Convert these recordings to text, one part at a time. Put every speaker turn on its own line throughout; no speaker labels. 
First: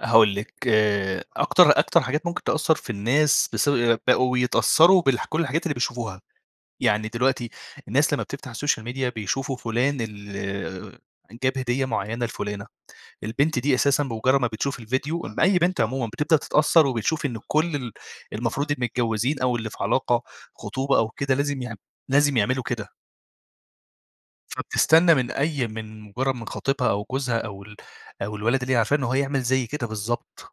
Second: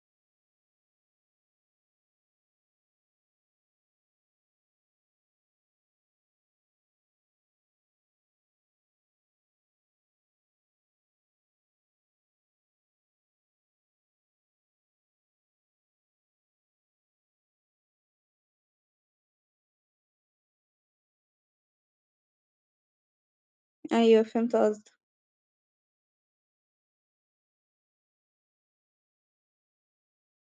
هاقول لِك آآ أكتر أكتر حاجات ممكن تأثّر في الناس بس بقوا يتأثّروا بالح كلّ الحاجات اللي بيشوفوها، يعني دلوقتي الناس لمّا بتفتح السوشيال ميديا بيشوفوا فلان ال جاب هدية معيّنة لفلانة، البنت دي أساسًا بمجرّد ما بتشوف الفيديو، إ أي بنت عمومًا بتبدأ تتأثّر وبتشوف إن كلّ ال المفروض المتجوّزين أو اللي في علاقة خطوبة أو كده لازم يعم لازم يعملوا كده.
أيوه فهمت قصدك.
فبتستنى من أي من مجرّد من خطيبها أو جوزها أو ال أو الولد اللي هي عارفاه إن هو يعمِل زي كده بالضبط،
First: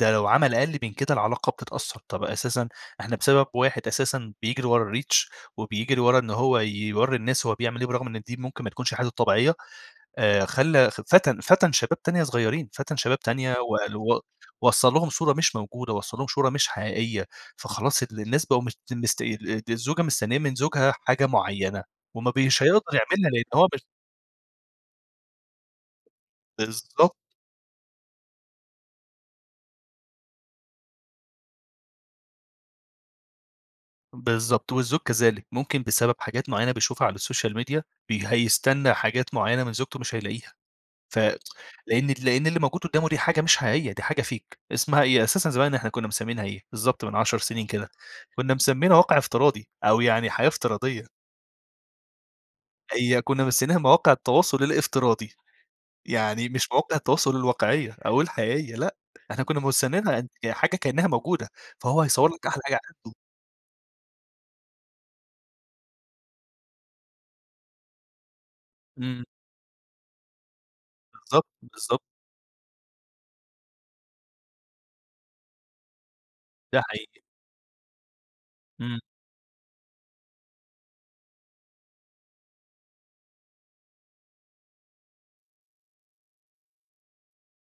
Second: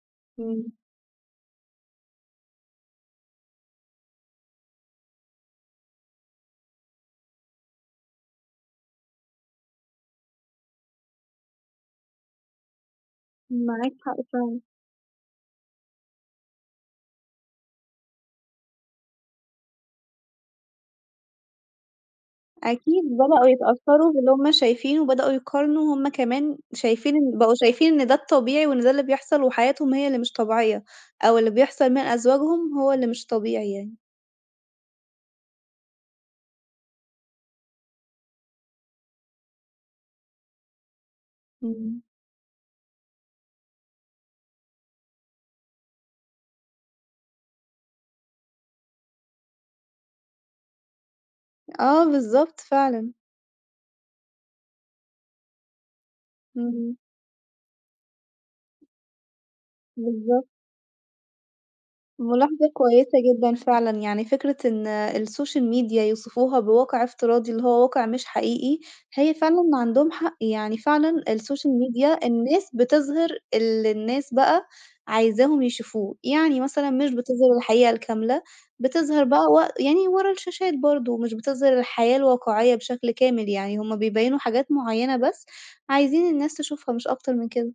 ده لو عمل
إمم.
أقل من كده العلاقة بتتأثّر طَب أساسًا إحنا بسبب واحد أساسًا بيجري ورا الReach وبيجري ورا إن هو ي يورّي الناس هو بيعمِل إيه برغم إن دي ممكن ما تكونش حياته الطبيعية، آآ خلّى ف فَتَن فَتَن شباب تانية صغيّرين، فَتَن شباب تانية
معاك
وقل
حق
و
فعلًا.
وصّل لهم صورة مش موجودة، وصّل لهم شورة مش حقيقية، فخلاص ال الناس بقوا مش مست ال ال الزوجة مستنية من زوجها حاجة معيّنة، وما بي مش هيقدر
أكيد
يعملها لإن
بدأوا
هو م
يتأثّروا باللي هُم شايفينه، وبدأوا يقارنوا هُم كمان
بالضبط.
شايفين إن بقوا شايفين إن ده الطبيعي، وإن ده اللي بيحصل وحياتهم هي اللي مش طبيعية، أو اللي بيحصل من أزواجهم هو اللي مش طبيعي يعني.
بالضبط، والزوج كذلك ممكن بسبب حاجات معيّنة بيشوفها على السوشيال ميديا، بي هيستنى حاجات معيّنة من زوجته مش هيلاقيها، ف
إمم.
لإن لإن اللي موجود قدّامه دي حاجة مش حقيقية، دي حاجة fake اسمها إيه أساسًا زمان إحنا كنّا مسمينها إيه، بالضبط من 10 سنين كده، كنّا مسمينها واقع افتراضي، أو يعني حياة افتراضية.
آه بالضبط فعلًا.
هي كنّا مسمينها مواقع التواصل الافتراضي، يعني مش
إمم.
مواقع التواصل الواقعية، أو الحقيقة، لأ إحنا كّنا موسننها إن
بالضبط.
حاجة كأنها موجودة، فهو هيصوّر لك أحلى
مُلاحظة
حاجة
كويسة
عنده.
جدًا فعلًا، يعني فكرة إن السوشيال ميديا يوصفوها بواقع افتراضي اللي هو واقع مش حقيقي،
إمم.
هي فعلًا ما عندهم حق، يعني فعلًا
بالضبط،
السوشيال
بالضبط.
ميديا الناس بتظهِر الللي الناس بقى عايزاهم يشوفوه، يعني
ده
مثلًا مش
حقيقي.
بتظهِر الحقيقة الكاملة،
إمم.
بتظهِر بقى وق يعني ورا الشاشات برضه مش بتظهِر الحياة الواقعية بشكل كامل، يعني هُم بيبيّنوا حاجات معيّنة بس، عايزين الناس تشوفها مش أكتر من كده.